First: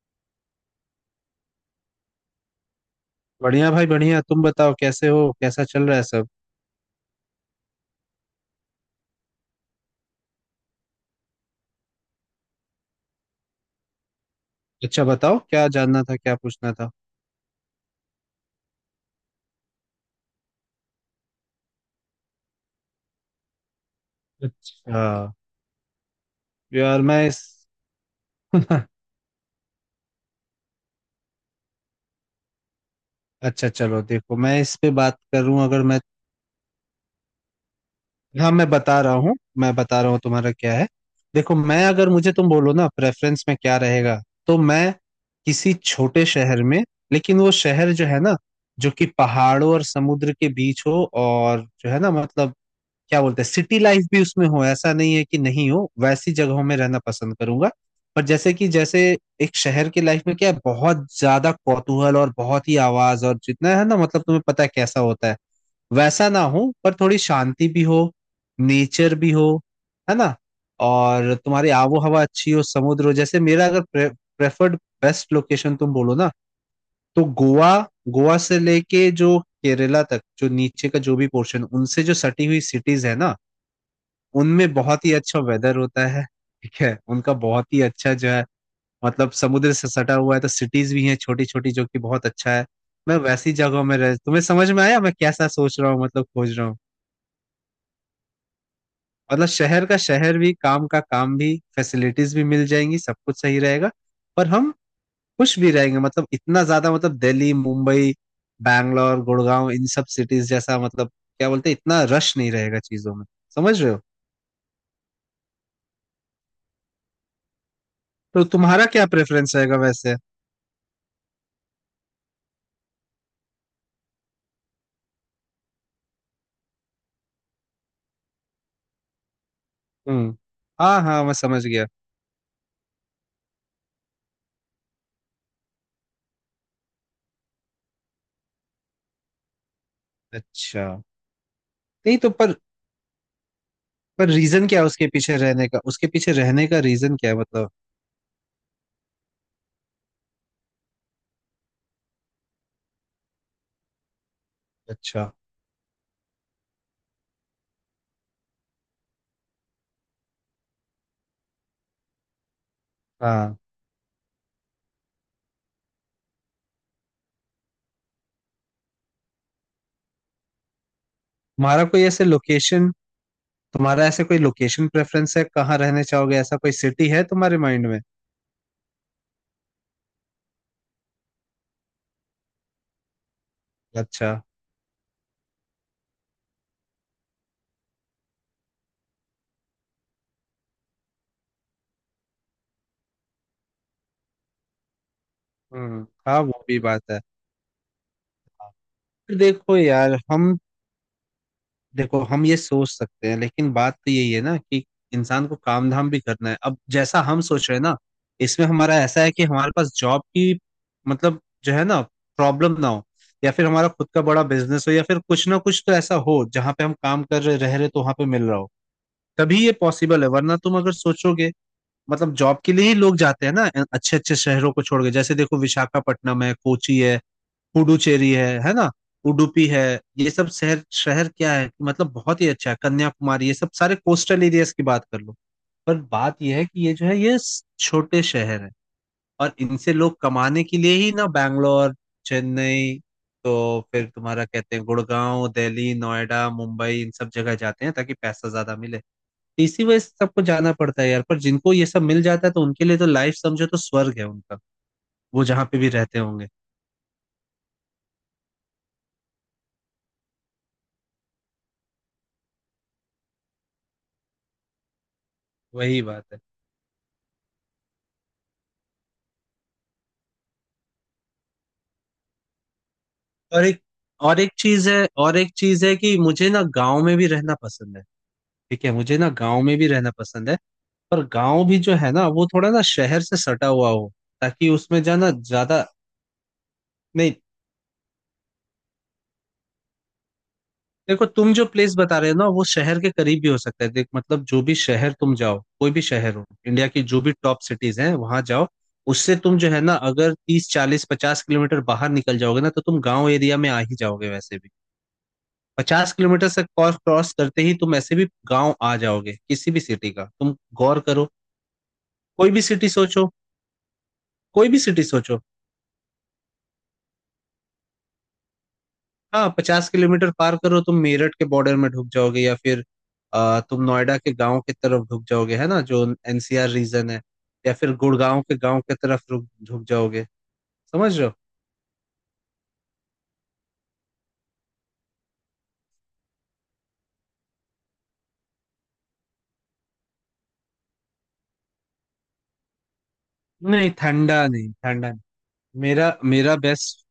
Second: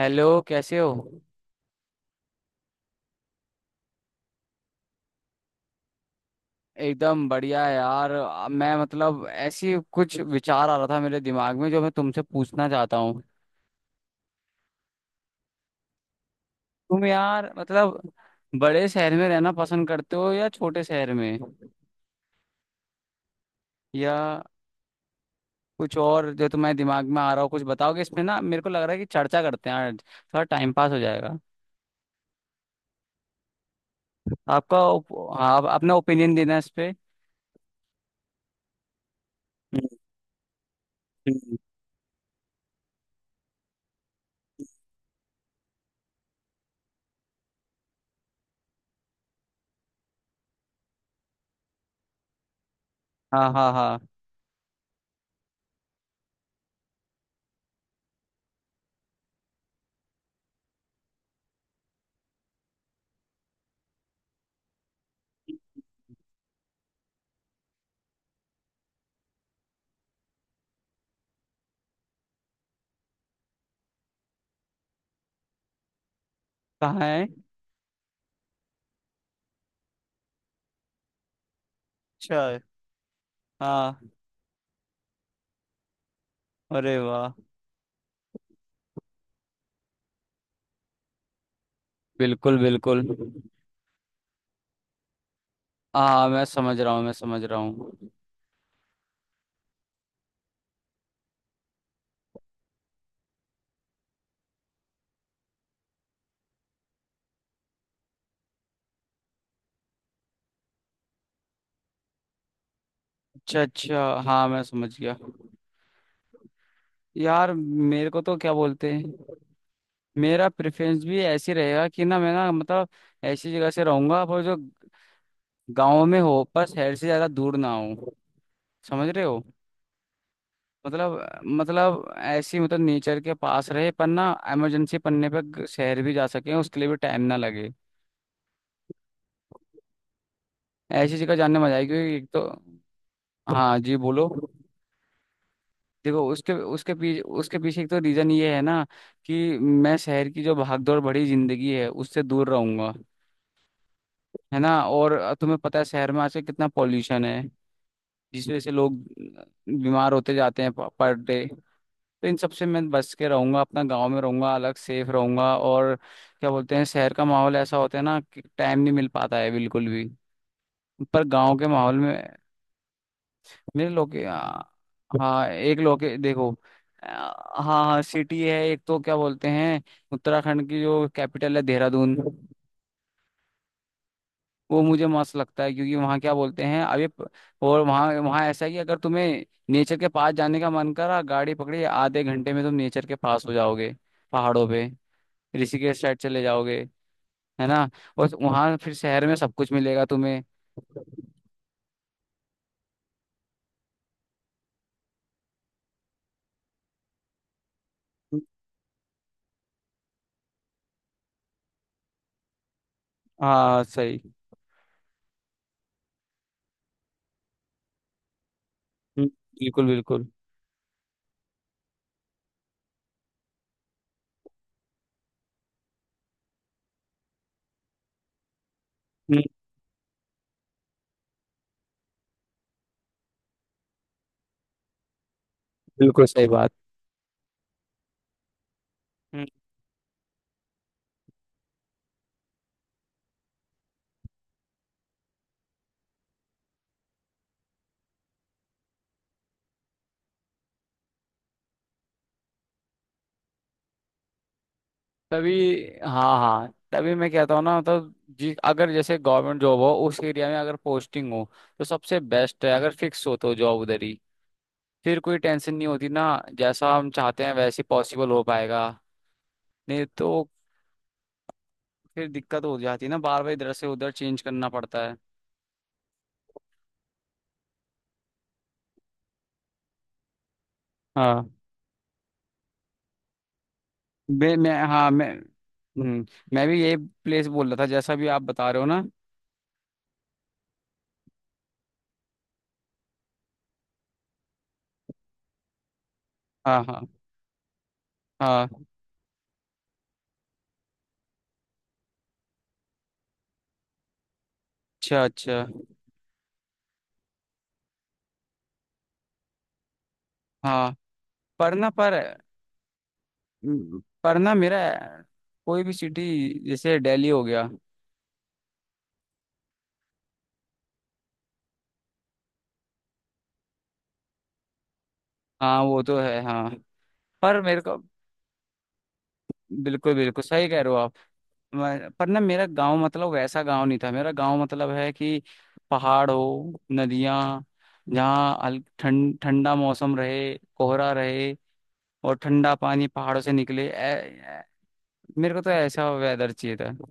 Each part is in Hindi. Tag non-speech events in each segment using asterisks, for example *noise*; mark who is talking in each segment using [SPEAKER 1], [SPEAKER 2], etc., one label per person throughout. [SPEAKER 1] हेलो, कैसे हो?
[SPEAKER 2] बढ़िया भाई बढ़िया। तुम बताओ कैसे हो, कैसा चल रहा है सब?
[SPEAKER 1] एकदम बढ़िया यार। मैं, मतलब, ऐसी कुछ विचार आ रहा था मेरे दिमाग में जो मैं तुमसे पूछना चाहता हूँ।
[SPEAKER 2] अच्छा बताओ, क्या जानना था, क्या पूछना था?
[SPEAKER 1] तुम, यार, मतलब बड़े शहर में रहना पसंद करते हो या छोटे शहर में, या
[SPEAKER 2] अच्छा हाँ।
[SPEAKER 1] कुछ और जो तुम्हारे
[SPEAKER 2] यार
[SPEAKER 1] दिमाग में
[SPEAKER 2] मैं
[SPEAKER 1] आ रहा
[SPEAKER 2] इस
[SPEAKER 1] हो कुछ बताओगे इसमें ना? मेरे को लग रहा है कि
[SPEAKER 2] *laughs*
[SPEAKER 1] चर्चा करते हैं आज, थोड़ा टाइम पास हो जाएगा।
[SPEAKER 2] अच्छा चलो देखो, मैं इस पे बात
[SPEAKER 1] हाँ,
[SPEAKER 2] करूं
[SPEAKER 1] आप
[SPEAKER 2] अगर
[SPEAKER 1] अपना
[SPEAKER 2] मैं।
[SPEAKER 1] ओपिनियन देना इस पे।
[SPEAKER 2] हाँ, मैं बता रहा हूँ मैं
[SPEAKER 1] हम्म,
[SPEAKER 2] बता रहा हूँ तुम्हारा क्या है? देखो
[SPEAKER 1] हम्म,
[SPEAKER 2] मैं, अगर मुझे तुम बोलो ना प्रेफरेंस में क्या रहेगा, तो मैं किसी छोटे शहर में। लेकिन वो शहर जो है ना, जो कि पहाड़ों और समुद्र के बीच हो, और जो है ना मतलब क्या बोलते हैं,
[SPEAKER 1] हाँ हाँ
[SPEAKER 2] सिटी
[SPEAKER 1] हाँ।
[SPEAKER 2] लाइफ भी उसमें हो, ऐसा नहीं है कि नहीं हो, वैसी जगहों में रहना पसंद करूंगा। पर जैसे कि जैसे एक शहर की लाइफ में क्या है, बहुत ज्यादा कौतूहल और बहुत ही आवाज, और जितना है ना मतलब तुम्हें पता है कैसा होता है, वैसा ना हो, पर थोड़ी शांति भी हो, नेचर भी हो, है ना? और तुम्हारी आबो हवा अच्छी हो, समुद्र हो। जैसे मेरा अगर प्रेफर्ड बेस्ट लोकेशन तुम बोलो ना,
[SPEAKER 1] कहाँ
[SPEAKER 2] तो
[SPEAKER 1] है?
[SPEAKER 2] गोवा। गोवा से लेके जो केरला तक, जो नीचे का जो भी पोर्शन उनसे जो
[SPEAKER 1] अच्छा
[SPEAKER 2] सटी
[SPEAKER 1] है।
[SPEAKER 2] हुई सिटीज है ना,
[SPEAKER 1] हाँ।
[SPEAKER 2] उनमें बहुत ही अच्छा वेदर होता है। ठीक है,
[SPEAKER 1] अरे वाह।
[SPEAKER 2] उनका बहुत ही अच्छा जो है मतलब समुद्र से सटा हुआ है, तो सिटीज भी हैं छोटी छोटी, जो कि बहुत अच्छा
[SPEAKER 1] बिल्कुल
[SPEAKER 2] है।
[SPEAKER 1] बिल्कुल।
[SPEAKER 2] मैं वैसी जगहों में रह, तुम्हें समझ में आया मैं कैसा सोच रहा हूँ, मतलब
[SPEAKER 1] हाँ, मैं
[SPEAKER 2] खोज रहा हूँ?
[SPEAKER 1] समझ रहा हूँ, मैं समझ रहा हूँ।
[SPEAKER 2] मतलब शहर का शहर भी, काम का काम भी, फैसिलिटीज भी मिल जाएंगी, सब कुछ सही रहेगा। पर हम खुश भी रहेंगे, मतलब इतना ज्यादा मतलब दिल्ली मुंबई बैंगलोर गुड़गांव इन सब सिटीज जैसा, मतलब क्या बोलते हैं, इतना रश नहीं रहेगा चीजों में।
[SPEAKER 1] अच्छा
[SPEAKER 2] समझ रहे हो?
[SPEAKER 1] अच्छा, हाँ, मैं समझ गया। यार, मेरे को तो
[SPEAKER 2] तो
[SPEAKER 1] क्या
[SPEAKER 2] तुम्हारा
[SPEAKER 1] बोलते
[SPEAKER 2] क्या
[SPEAKER 1] हैं,
[SPEAKER 2] प्रेफरेंस रहेगा वैसे?
[SPEAKER 1] मेरा प्रेफरेंस भी ऐसे रहेगा कि ना, मैं, ना, मतलब ऐसी जगह से रहूंगा पर जो गांव में हो पर शहर से ज्यादा दूर ना हो। समझ रहे हो?
[SPEAKER 2] हम्म। हाँ हाँ, मैं
[SPEAKER 1] मतलब
[SPEAKER 2] समझ गया।
[SPEAKER 1] मतलब ऐसी, मतलब, नेचर के पास रहे पर ना, इमरजेंसी पड़ने पर शहर भी जा सके, उसके लिए भी टाइम ना लगे।
[SPEAKER 2] अच्छा।
[SPEAKER 1] ऐसी जगह जाने में मजा आएगी, क्योंकि
[SPEAKER 2] नहीं
[SPEAKER 1] एक
[SPEAKER 2] तो
[SPEAKER 1] तो,
[SPEAKER 2] पर
[SPEAKER 1] हाँ जी बोलो।
[SPEAKER 2] पर रीजन क्या है उसके पीछे रहने का? उसके
[SPEAKER 1] देखो,
[SPEAKER 2] पीछे
[SPEAKER 1] उसके
[SPEAKER 2] रहने का रीजन क्या है
[SPEAKER 1] उसके
[SPEAKER 2] मतलब?
[SPEAKER 1] पीछे एक तो रीजन ये है ना, कि मैं शहर की जो भागदौड़ भरी जिंदगी है उससे दूर रहूंगा। है ना? और
[SPEAKER 2] अच्छा
[SPEAKER 1] तुम्हें पता है शहर में आजकल कितना पॉल्यूशन है, जिस वजह से लोग बीमार होते जाते हैं पर डे। तो इन सबसे मैं बच के
[SPEAKER 2] हाँ।
[SPEAKER 1] रहूंगा, अपना गांव में रहूंगा, अलग सेफ रहूंगा और क्या बोलते हैं, शहर का माहौल ऐसा होता है ना कि टाइम नहीं मिल पाता है बिल्कुल भी, पर गांव के
[SPEAKER 2] तुम्हारा
[SPEAKER 1] माहौल
[SPEAKER 2] कोई
[SPEAKER 1] में।
[SPEAKER 2] ऐसे लोकेशन
[SPEAKER 1] मेरे
[SPEAKER 2] तुम्हारा
[SPEAKER 1] लोके,
[SPEAKER 2] ऐसे कोई लोकेशन प्रेफरेंस है,
[SPEAKER 1] हाँ, एक
[SPEAKER 2] कहाँ रहने
[SPEAKER 1] लोके,
[SPEAKER 2] चाहोगे?
[SPEAKER 1] देखो,
[SPEAKER 2] ऐसा कोई
[SPEAKER 1] आ,
[SPEAKER 2] सिटी है तुम्हारे
[SPEAKER 1] हाँ
[SPEAKER 2] माइंड में?
[SPEAKER 1] हाँ, सिटी है एक तो, क्या बोलते हैं, उत्तराखंड की जो कैपिटल है, देहरादून।
[SPEAKER 2] अच्छा।
[SPEAKER 1] वो मुझे मस्त लगता है, क्योंकि वहाँ, क्या बोलते हैं, और वहाँ वहाँ ऐसा है कि अगर तुम्हें नेचर के पास जाने का मन करा, गाड़ी पकड़ी, आधे घंटे में तुम नेचर के पास हो जाओगे, पहाड़ों पे, ऋषिकेश
[SPEAKER 2] हम्म।
[SPEAKER 1] साइड
[SPEAKER 2] हाँ
[SPEAKER 1] चले
[SPEAKER 2] वो भी
[SPEAKER 1] जाओगे।
[SPEAKER 2] बात है।
[SPEAKER 1] है ना? और वहाँ फिर शहर में
[SPEAKER 2] फिर
[SPEAKER 1] सब कुछ
[SPEAKER 2] देखो
[SPEAKER 1] मिलेगा
[SPEAKER 2] यार
[SPEAKER 1] तुम्हें।
[SPEAKER 2] हम, देखो हम ये सोच सकते हैं, लेकिन बात तो यही है ना कि इंसान को काम धाम भी करना है। अब जैसा हम सोच रहे हैं ना, इसमें हमारा ऐसा है कि हमारे पास जॉब की मतलब जो है ना, प्रॉब्लम ना हो। या फिर
[SPEAKER 1] हाँ,
[SPEAKER 2] हमारा खुद
[SPEAKER 1] सही।
[SPEAKER 2] का बड़ा बिजनेस हो, या फिर कुछ ना कुछ तो ऐसा हो जहाँ पे हम काम कर रहे, रह रहे, तो वहां पे मिल रहा हो।
[SPEAKER 1] हम्म,
[SPEAKER 2] तभी ये
[SPEAKER 1] बिल्कुल
[SPEAKER 2] पॉसिबल
[SPEAKER 1] बिल्कुल।
[SPEAKER 2] है, वरना तुम अगर सोचोगे मतलब जॉब के लिए ही लोग जाते हैं ना, अच्छे अच्छे शहरों को छोड़ के। जैसे देखो विशाखापट्टनम है, कोची है, पुडुचेरी है ना,
[SPEAKER 1] हम्म,
[SPEAKER 2] उडुपी है, ये सब शहर, शहर क्या है मतलब, बहुत ही अच्छा है। कन्याकुमारी, ये सब सारे कोस्टल एरियाज की बात कर लो। पर
[SPEAKER 1] बिल्कुल
[SPEAKER 2] बात
[SPEAKER 1] सही
[SPEAKER 2] ये है
[SPEAKER 1] बात।
[SPEAKER 2] कि ये जो है, ये छोटे शहर है। और इनसे लोग कमाने के लिए ही ना बैंगलोर, चेन्नई, तो फिर तुम्हारा कहते हैं गुड़गांव, दिल्ली, नोएडा, मुंबई, इन सब जगह जाते हैं ताकि पैसा ज्यादा मिले। तो इसी वजह से सबको जाना पड़ता है यार। पर जिनको ये सब मिल जाता है, तो उनके लिए तो लाइफ समझो, तो स्वर्ग है उनका, वो
[SPEAKER 1] तभी,
[SPEAKER 2] जहाँ पे भी रहते
[SPEAKER 1] हाँ
[SPEAKER 2] होंगे।
[SPEAKER 1] हाँ, तभी मैं कहता हूँ ना, मतलब, जी, अगर जैसे गवर्नमेंट जॉब हो उस एरिया में, अगर पोस्टिंग हो तो सबसे बेस्ट है, अगर फिक्स हो तो जॉब उधर ही, फिर कोई टेंशन नहीं
[SPEAKER 2] वही
[SPEAKER 1] होती
[SPEAKER 2] बात है।
[SPEAKER 1] ना। जैसा हम चाहते हैं वैसे पॉसिबल हो पाएगा, नहीं तो फिर दिक्कत हो जाती है ना, बार बार
[SPEAKER 2] और
[SPEAKER 1] इधर
[SPEAKER 2] एक,
[SPEAKER 1] से उधर
[SPEAKER 2] और
[SPEAKER 1] चेंज
[SPEAKER 2] एक
[SPEAKER 1] करना
[SPEAKER 2] चीज
[SPEAKER 1] पड़ता
[SPEAKER 2] है
[SPEAKER 1] है।
[SPEAKER 2] और एक चीज है कि मुझे ना गांव में भी रहना पसंद है। ठीक है, मुझे ना गांव में भी रहना पसंद है। पर
[SPEAKER 1] हाँ।
[SPEAKER 2] गांव भी जो है ना, वो थोड़ा ना शहर से सटा हुआ हो,
[SPEAKER 1] मैं
[SPEAKER 2] ताकि
[SPEAKER 1] मैं
[SPEAKER 2] उसमें
[SPEAKER 1] हाँ, मैं,
[SPEAKER 2] जाना ज्यादा
[SPEAKER 1] हम्म, मैं भी यही
[SPEAKER 2] नहीं।
[SPEAKER 1] प्लेस बोल रहा था जैसा भी आप बता रहे हो ना।
[SPEAKER 2] देखो, तुम जो प्लेस बता रहे हो ना, वो शहर के करीब भी हो सकता है। देख मतलब जो भी शहर तुम जाओ, कोई भी शहर हो,
[SPEAKER 1] हाँ
[SPEAKER 2] इंडिया की
[SPEAKER 1] हाँ
[SPEAKER 2] जो भी टॉप सिटीज हैं वहां जाओ,
[SPEAKER 1] हाँ।
[SPEAKER 2] उससे तुम जो है ना, अगर 30 40 50 किलोमीटर बाहर निकल जाओगे ना, तो तुम गांव एरिया में आ ही जाओगे वैसे भी।
[SPEAKER 1] अच्छा अच्छा,
[SPEAKER 2] 50 किलोमीटर से क्रॉस क्रॉस करते ही, तुम ऐसे भी गांव आ जाओगे किसी भी सिटी का। तुम
[SPEAKER 1] हाँ।
[SPEAKER 2] गौर करो,
[SPEAKER 1] पर ना, पर,
[SPEAKER 2] कोई भी सिटी सोचो,
[SPEAKER 1] पर ना
[SPEAKER 2] कोई
[SPEAKER 1] मेरा,
[SPEAKER 2] भी सिटी सोचो।
[SPEAKER 1] कोई भी सिटी, जैसे दिल्ली हो गया।
[SPEAKER 2] हाँ पचास किलोमीटर पार करो, तुम मेरठ के बॉर्डर में ढुक जाओगे, या फिर तुम नोएडा के गांव की तरफ ढुक जाओगे, है ना,
[SPEAKER 1] हाँ, वो
[SPEAKER 2] जो
[SPEAKER 1] तो है।
[SPEAKER 2] एनसीआर
[SPEAKER 1] हाँ,
[SPEAKER 2] रीजन है।
[SPEAKER 1] पर
[SPEAKER 2] या
[SPEAKER 1] मेरे
[SPEAKER 2] फिर
[SPEAKER 1] को,
[SPEAKER 2] गुड़गांव के गांव की तरफ ढुक
[SPEAKER 1] बिल्कुल
[SPEAKER 2] जाओगे।
[SPEAKER 1] बिल्कुल सही कह रहे हो आप।
[SPEAKER 2] समझ रहे हो?
[SPEAKER 1] पर ना, मेरा गांव मतलब वैसा गांव नहीं था, मेरा गांव मतलब है कि पहाड़ हो, नदियां, जहाँ ठंड, ठंडा मौसम रहे, कोहरा रहे, और ठंडा पानी पहाड़ों से निकले।
[SPEAKER 2] नहीं ठंडा
[SPEAKER 1] ऐ-
[SPEAKER 2] नहीं, ठंडा नहीं।
[SPEAKER 1] मेरे को तो ऐसा
[SPEAKER 2] मेरा
[SPEAKER 1] वेदर चाहिए था।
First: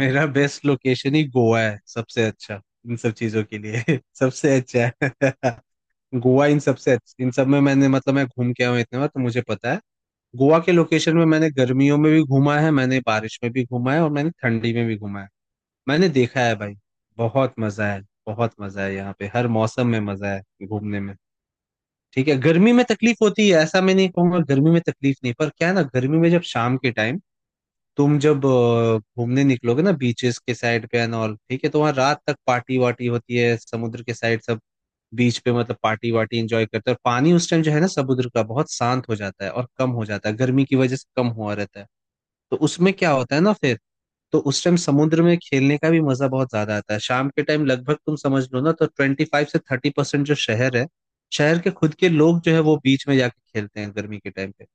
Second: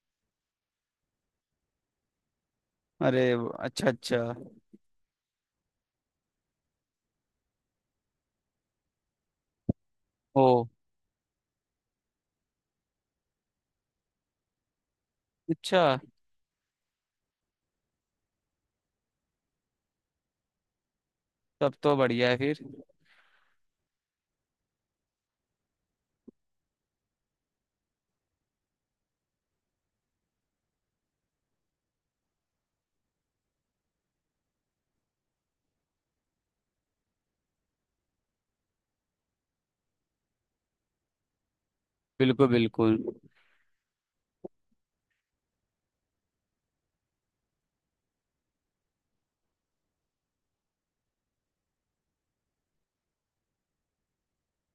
[SPEAKER 2] मेरा बेस्ट लोकेशन ही गोवा है, सबसे अच्छा। इन सब
[SPEAKER 1] अरे,
[SPEAKER 2] चीजों के
[SPEAKER 1] अच्छा
[SPEAKER 2] लिए *laughs*
[SPEAKER 1] अच्छा,
[SPEAKER 2] सबसे अच्छा है। *laughs* गोवा इन सबसे अच्छी, इन सब में मैंने मतलब, मैं घूम के आया हूँ इतने बार तो मुझे पता है।
[SPEAKER 1] ओ,
[SPEAKER 2] गोवा के लोकेशन में मैंने गर्मियों में भी घूमा है, मैंने बारिश में भी घूमा है, और मैंने ठंडी में भी घूमा है।
[SPEAKER 1] अच्छा,
[SPEAKER 2] मैंने देखा है भाई। बहुत मजा है। बहुत मजा है यहाँ पे, हर मौसम में मजा है घूमने में।
[SPEAKER 1] तब तो बढ़िया
[SPEAKER 2] ठीक
[SPEAKER 1] है
[SPEAKER 2] है
[SPEAKER 1] फिर।
[SPEAKER 2] गर्मी में तकलीफ होती है, ऐसा मैं नहीं कहूंगा, गर्मी में तकलीफ नहीं, पर क्या है ना, गर्मी में जब शाम के टाइम तुम जब घूमने निकलोगे ना, बीचेस के साइड पे एंड ऑल, ठीक है, तो वहाँ रात तक पार्टी वार्टी होती है, समुद्र के साइड सब बीच पे, मतलब पार्टी वार्टी एंजॉय करते हैं, और पानी उस टाइम जो है ना, समुद्र का बहुत शांत हो जाता है और कम हो जाता है, गर्मी की वजह से कम हुआ रहता है।
[SPEAKER 1] बिल्कुल
[SPEAKER 2] तो उसमें
[SPEAKER 1] बिल्कुल।
[SPEAKER 2] क्या होता है ना फिर, तो उस टाइम समुद्र में खेलने का भी मजा बहुत ज्यादा आता है शाम के टाइम। लगभग तुम समझ लो ना, तो 25 से 30% जो शहर है, शहर के खुद के लोग जो है, वो बीच में जाके खेलते हैं गर्मी के टाइम पे।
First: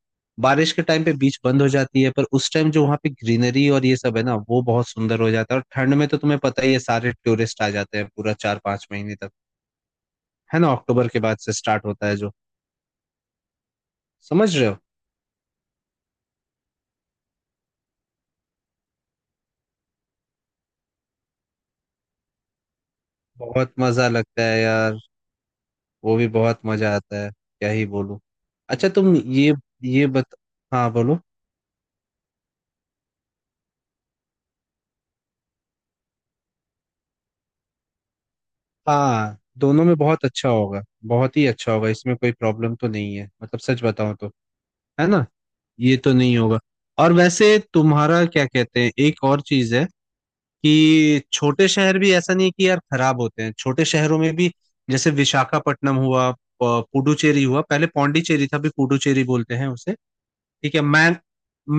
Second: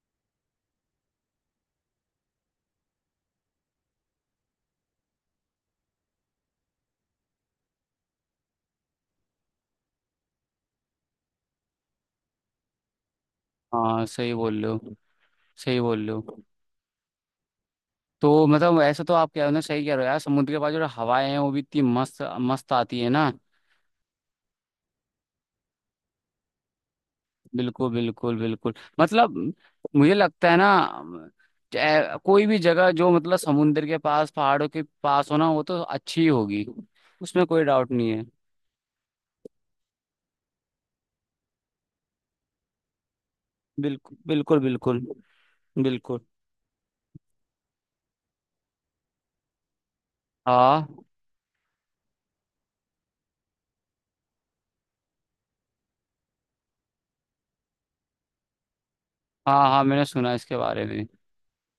[SPEAKER 2] बारिश के टाइम पे बीच बंद हो जाती है, पर उस टाइम जो वहाँ पे ग्रीनरी और ये सब है ना, वो बहुत सुंदर हो जाता है। और ठंड में तो तुम्हें पता ही है, सारे टूरिस्ट आ जाते हैं पूरा 4 5 महीने तक, है ना, अक्टूबर के बाद से स्टार्ट होता है जो।
[SPEAKER 1] हाँ, सही
[SPEAKER 2] समझ
[SPEAKER 1] बोल
[SPEAKER 2] रहे
[SPEAKER 1] रहे
[SPEAKER 2] हो?
[SPEAKER 1] हो, सही बोल रहे हो। तो मतलब ऐसा तो आप कह रहे हो ना, सही कह रहे हो यार, समुद्र के पास जो हवाएं हैं वो भी इतनी मस्त मस्त आती है ना।
[SPEAKER 2] बहुत मजा लगता है यार। वो भी बहुत मजा आता है, क्या ही
[SPEAKER 1] बिल्कुल
[SPEAKER 2] बोलूं।
[SPEAKER 1] बिल्कुल बिल्कुल।
[SPEAKER 2] अच्छा तुम
[SPEAKER 1] मतलब,
[SPEAKER 2] ये
[SPEAKER 1] मुझे
[SPEAKER 2] बत
[SPEAKER 1] लगता है ना,
[SPEAKER 2] हाँ बोलो।
[SPEAKER 1] कोई भी जगह जो मतलब समुद्र के पास, पहाड़ों के पास हो ना, वो तो अच्छी ही होगी, उसमें कोई डाउट नहीं है।
[SPEAKER 2] हाँ दोनों में बहुत अच्छा होगा, बहुत ही अच्छा होगा, इसमें कोई प्रॉब्लम तो नहीं है, मतलब सच बताऊं
[SPEAKER 1] बिल्कुल
[SPEAKER 2] तो,
[SPEAKER 1] बिल्कुल बिल्कुल
[SPEAKER 2] है ना, ये तो
[SPEAKER 1] बिल्कुल।
[SPEAKER 2] नहीं होगा। और वैसे तुम्हारा क्या कहते हैं, एक और चीज है
[SPEAKER 1] हाँ
[SPEAKER 2] कि छोटे शहर भी ऐसा नहीं है कि यार खराब होते हैं, छोटे शहरों में भी जैसे विशाखापट्टनम हुआ, पुडुचेरी हुआ, पहले पौंडीचेरी था, अभी पुडुचेरी बोलते हैं
[SPEAKER 1] हाँ हाँ,
[SPEAKER 2] उसे।
[SPEAKER 1] मैंने सुना इसके
[SPEAKER 2] ठीक है,
[SPEAKER 1] बारे में।
[SPEAKER 2] मैंग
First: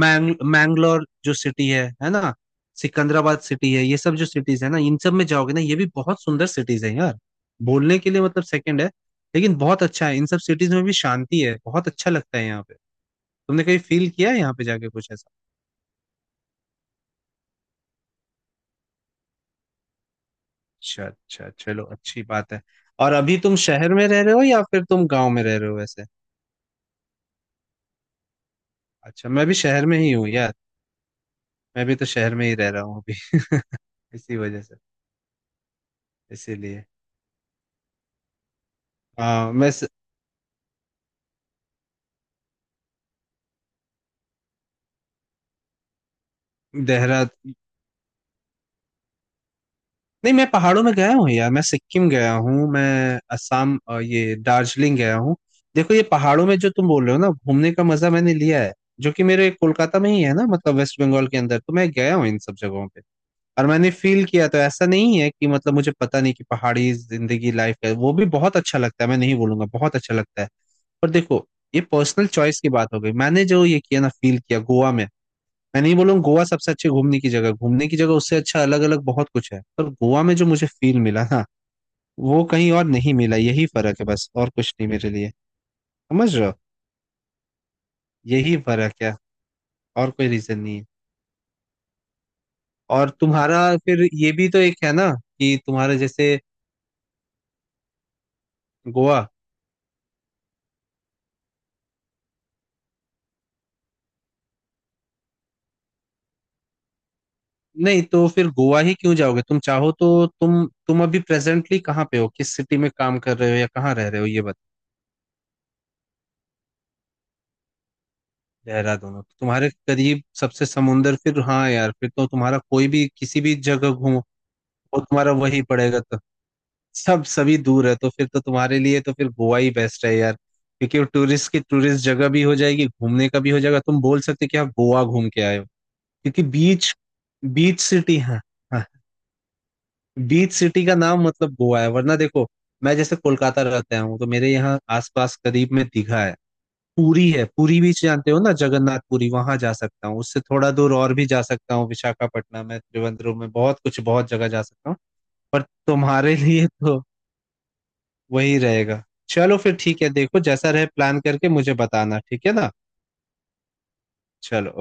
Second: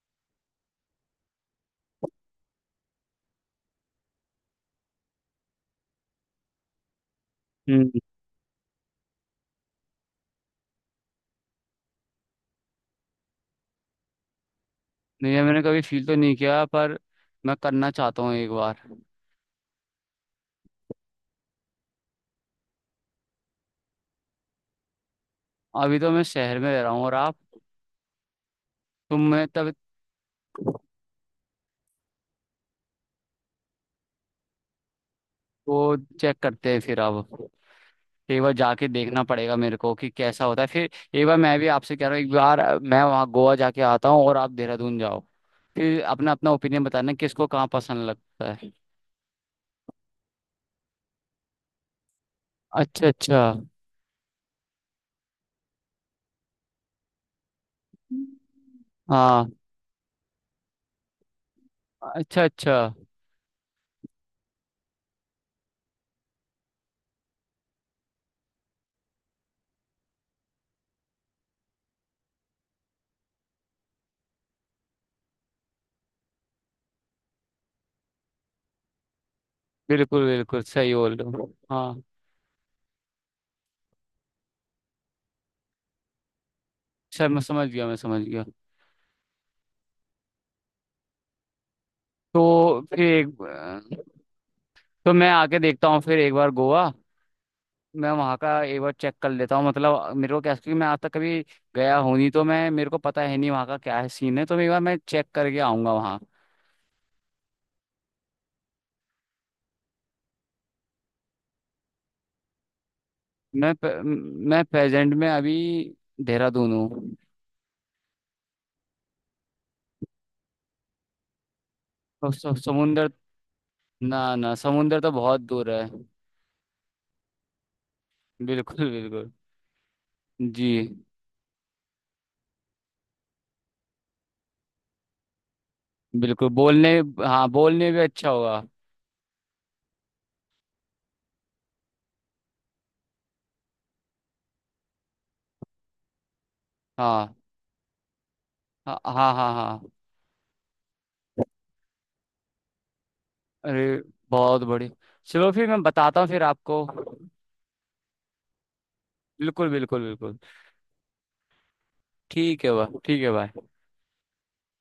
[SPEAKER 2] मैंग मैंगलोर जो सिटी है ना, सिकंदराबाद सिटी है, ये सब जो सिटीज है ना, इन सब में जाओगे ना, ये भी बहुत सुंदर सिटीज है यार,
[SPEAKER 1] हम्म।
[SPEAKER 2] बोलने के लिए मतलब सेकंड है, लेकिन बहुत अच्छा है इन सब सिटीज में भी, शांति है, बहुत अच्छा लगता है यहाँ पे। तुमने कहीं फील किया है यहाँ पे जाके कुछ ऐसा?
[SPEAKER 1] नहीं यार, मैंने कभी फील तो नहीं किया, पर मैं करना चाहता हूँ एक बार।
[SPEAKER 2] अच्छा अच्छा चलो, अच्छी बात है। और अभी तुम शहर में रह रहे हो, या फिर तुम गांव में रह रहे हो
[SPEAKER 1] अभी
[SPEAKER 2] वैसे?
[SPEAKER 1] तो मैं शहर में रह रहा हूँ, और आप? तुम,
[SPEAKER 2] अच्छा,
[SPEAKER 1] मैं,
[SPEAKER 2] मैं भी
[SPEAKER 1] तब,
[SPEAKER 2] शहर में ही हूँ यार, मैं भी तो शहर में ही रह रहा हूँ अभी। *laughs* इसी वजह से
[SPEAKER 1] वो चेक करते हैं
[SPEAKER 2] इसीलिए
[SPEAKER 1] फिर अब, एक बार जाके देखना
[SPEAKER 2] आ,
[SPEAKER 1] पड़ेगा
[SPEAKER 2] मैं
[SPEAKER 1] मेरे
[SPEAKER 2] स-
[SPEAKER 1] को कि कैसा होता है फिर। एक बार मैं भी आपसे कह रहा हूँ, एक बार मैं वहाँ गोवा जाके आता हूँ और आप देहरादून जाओ, फिर अपना अपना ओपिनियन बताना किसको
[SPEAKER 2] देहरादून।
[SPEAKER 1] कहाँ पसंद लगता है।
[SPEAKER 2] नहीं मैं पहाड़ों में गया हूँ यार, मैं सिक्किम गया हूँ,
[SPEAKER 1] अच्छा
[SPEAKER 2] मैं
[SPEAKER 1] अच्छा,
[SPEAKER 2] असम ये दार्जिलिंग गया हूँ। देखो ये पहाड़ों में जो तुम बोल रहे हो ना, घूमने का मजा मैंने लिया है, जो कि मेरे
[SPEAKER 1] हाँ।
[SPEAKER 2] कोलकाता में ही है ना, मतलब वेस्ट बंगाल के अंदर तो मैं गया हूँ इन
[SPEAKER 1] अच्छा
[SPEAKER 2] सब
[SPEAKER 1] अच्छा।
[SPEAKER 2] जगहों पे। और मैंने फील किया, तो ऐसा नहीं है कि मतलब मुझे पता नहीं कि पहाड़ी जिंदगी लाइफ है, वो भी बहुत अच्छा लगता है, मैं नहीं बोलूंगा बहुत अच्छा लगता है। पर देखो, ये पर्सनल चॉइस की बात हो गई। मैंने जो ये किया ना, फील किया गोवा में, मैं नहीं बोलूंगा गोवा सबसे अच्छी घूमने की जगह, घूमने की जगह उससे अच्छा अलग अलग बहुत कुछ है, पर गोवा
[SPEAKER 1] बिल्कुल
[SPEAKER 2] में जो
[SPEAKER 1] बिल्कुल,
[SPEAKER 2] मुझे
[SPEAKER 1] सही
[SPEAKER 2] फील
[SPEAKER 1] बोल
[SPEAKER 2] मिला
[SPEAKER 1] रहे
[SPEAKER 2] ना,
[SPEAKER 1] हो, हाँ।
[SPEAKER 2] वो कहीं और नहीं मिला। यही फर्क है बस, और कुछ नहीं मेरे लिए। समझ रहे हो?
[SPEAKER 1] सर, मैं समझ गया, मैं समझ गया।
[SPEAKER 2] यही फर्क है, और कोई रीजन नहीं है।
[SPEAKER 1] तो फिर
[SPEAKER 2] और तुम्हारा फिर
[SPEAKER 1] एक,
[SPEAKER 2] ये भी तो एक है ना,
[SPEAKER 1] तो मैं
[SPEAKER 2] कि
[SPEAKER 1] आके देखता
[SPEAKER 2] तुम्हारे
[SPEAKER 1] हूँ फिर एक
[SPEAKER 2] जैसे
[SPEAKER 1] बार गोवा, मैं वहाँ का एक बार चेक
[SPEAKER 2] गोवा,
[SPEAKER 1] कर लेता हूँ, मतलब मेरे को क्या, क्योंकि मैं आज तक कभी गया हूँ नहीं तो, मैं, मेरे को पता है नहीं वहाँ का क्या है, सीन है, तो मैं एक बार, मैं चेक करके आऊँगा वहाँ।
[SPEAKER 2] नहीं तो फिर गोवा ही क्यों जाओगे। तुम चाहो तो तुम अभी प्रेजेंटली कहाँ पे हो, किस सिटी में काम कर रहे हो, या कहाँ रह रहे हो, ये
[SPEAKER 1] मैं
[SPEAKER 2] बताओ।
[SPEAKER 1] प्रेजेंट में अभी देहरादून हूँ।
[SPEAKER 2] देहरादून हो। तुम्हारे करीब सबसे समुंदर फिर, हाँ यार फिर तो
[SPEAKER 1] तो
[SPEAKER 2] तुम्हारा कोई भी
[SPEAKER 1] समुंदर,
[SPEAKER 2] किसी भी जगह घूमो,
[SPEAKER 1] ना ना, समुंदर
[SPEAKER 2] वो
[SPEAKER 1] तो
[SPEAKER 2] तुम्हारा
[SPEAKER 1] बहुत
[SPEAKER 2] वही
[SPEAKER 1] दूर है।
[SPEAKER 2] पड़ेगा। तो सब सभी दूर है, तो फिर तो तुम्हारे
[SPEAKER 1] बिल्कुल
[SPEAKER 2] लिए तो फिर
[SPEAKER 1] बिल्कुल।
[SPEAKER 2] गोवा ही बेस्ट है यार,
[SPEAKER 1] जी,
[SPEAKER 2] क्योंकि वो टूरिस्ट की टूरिस्ट जगह भी हो जाएगी, घूमने का भी हो जाएगा, तुम बोल सकते हो कि आप गोवा घूम के आए हो। क्योंकि
[SPEAKER 1] बिल्कुल बोलने,
[SPEAKER 2] बीच,
[SPEAKER 1] हाँ,
[SPEAKER 2] बीच
[SPEAKER 1] बोलने भी
[SPEAKER 2] सिटी
[SPEAKER 1] अच्छा
[SPEAKER 2] है,
[SPEAKER 1] होगा।
[SPEAKER 2] बीच सिटी का नाम मतलब गोवा है। वरना देखो, मैं जैसे कोलकाता रहता हूँ तो मेरे यहाँ आसपास करीब में दीघा है, पुरी
[SPEAKER 1] हाँ
[SPEAKER 2] है, पुरी बीच जानते हो ना,
[SPEAKER 1] हाँ
[SPEAKER 2] जगन्नाथ पुरी,
[SPEAKER 1] हाँ हाँ
[SPEAKER 2] वहां जा
[SPEAKER 1] हाँ।
[SPEAKER 2] सकता हूँ, उससे थोड़ा दूर और भी जा सकता हूँ विशाखापट्टनम में, त्रिवेंद्रम में, बहुत कुछ,
[SPEAKER 1] अरे,
[SPEAKER 2] बहुत जगह जा
[SPEAKER 1] बहुत
[SPEAKER 2] सकता
[SPEAKER 1] बढ़िया।
[SPEAKER 2] हूँ।
[SPEAKER 1] चलो
[SPEAKER 2] पर
[SPEAKER 1] फिर मैं बताता हूँ
[SPEAKER 2] तुम्हारे
[SPEAKER 1] फिर
[SPEAKER 2] लिए
[SPEAKER 1] आपको,
[SPEAKER 2] तो
[SPEAKER 1] बिल्कुल
[SPEAKER 2] वही रहेगा। चलो
[SPEAKER 1] बिल्कुल
[SPEAKER 2] फिर
[SPEAKER 1] बिल्कुल।
[SPEAKER 2] ठीक है, देखो जैसा रहे प्लान करके मुझे बताना, ठीक है
[SPEAKER 1] ठीक
[SPEAKER 2] ना?
[SPEAKER 1] है भाई, ठीक है भाई।
[SPEAKER 2] चलो।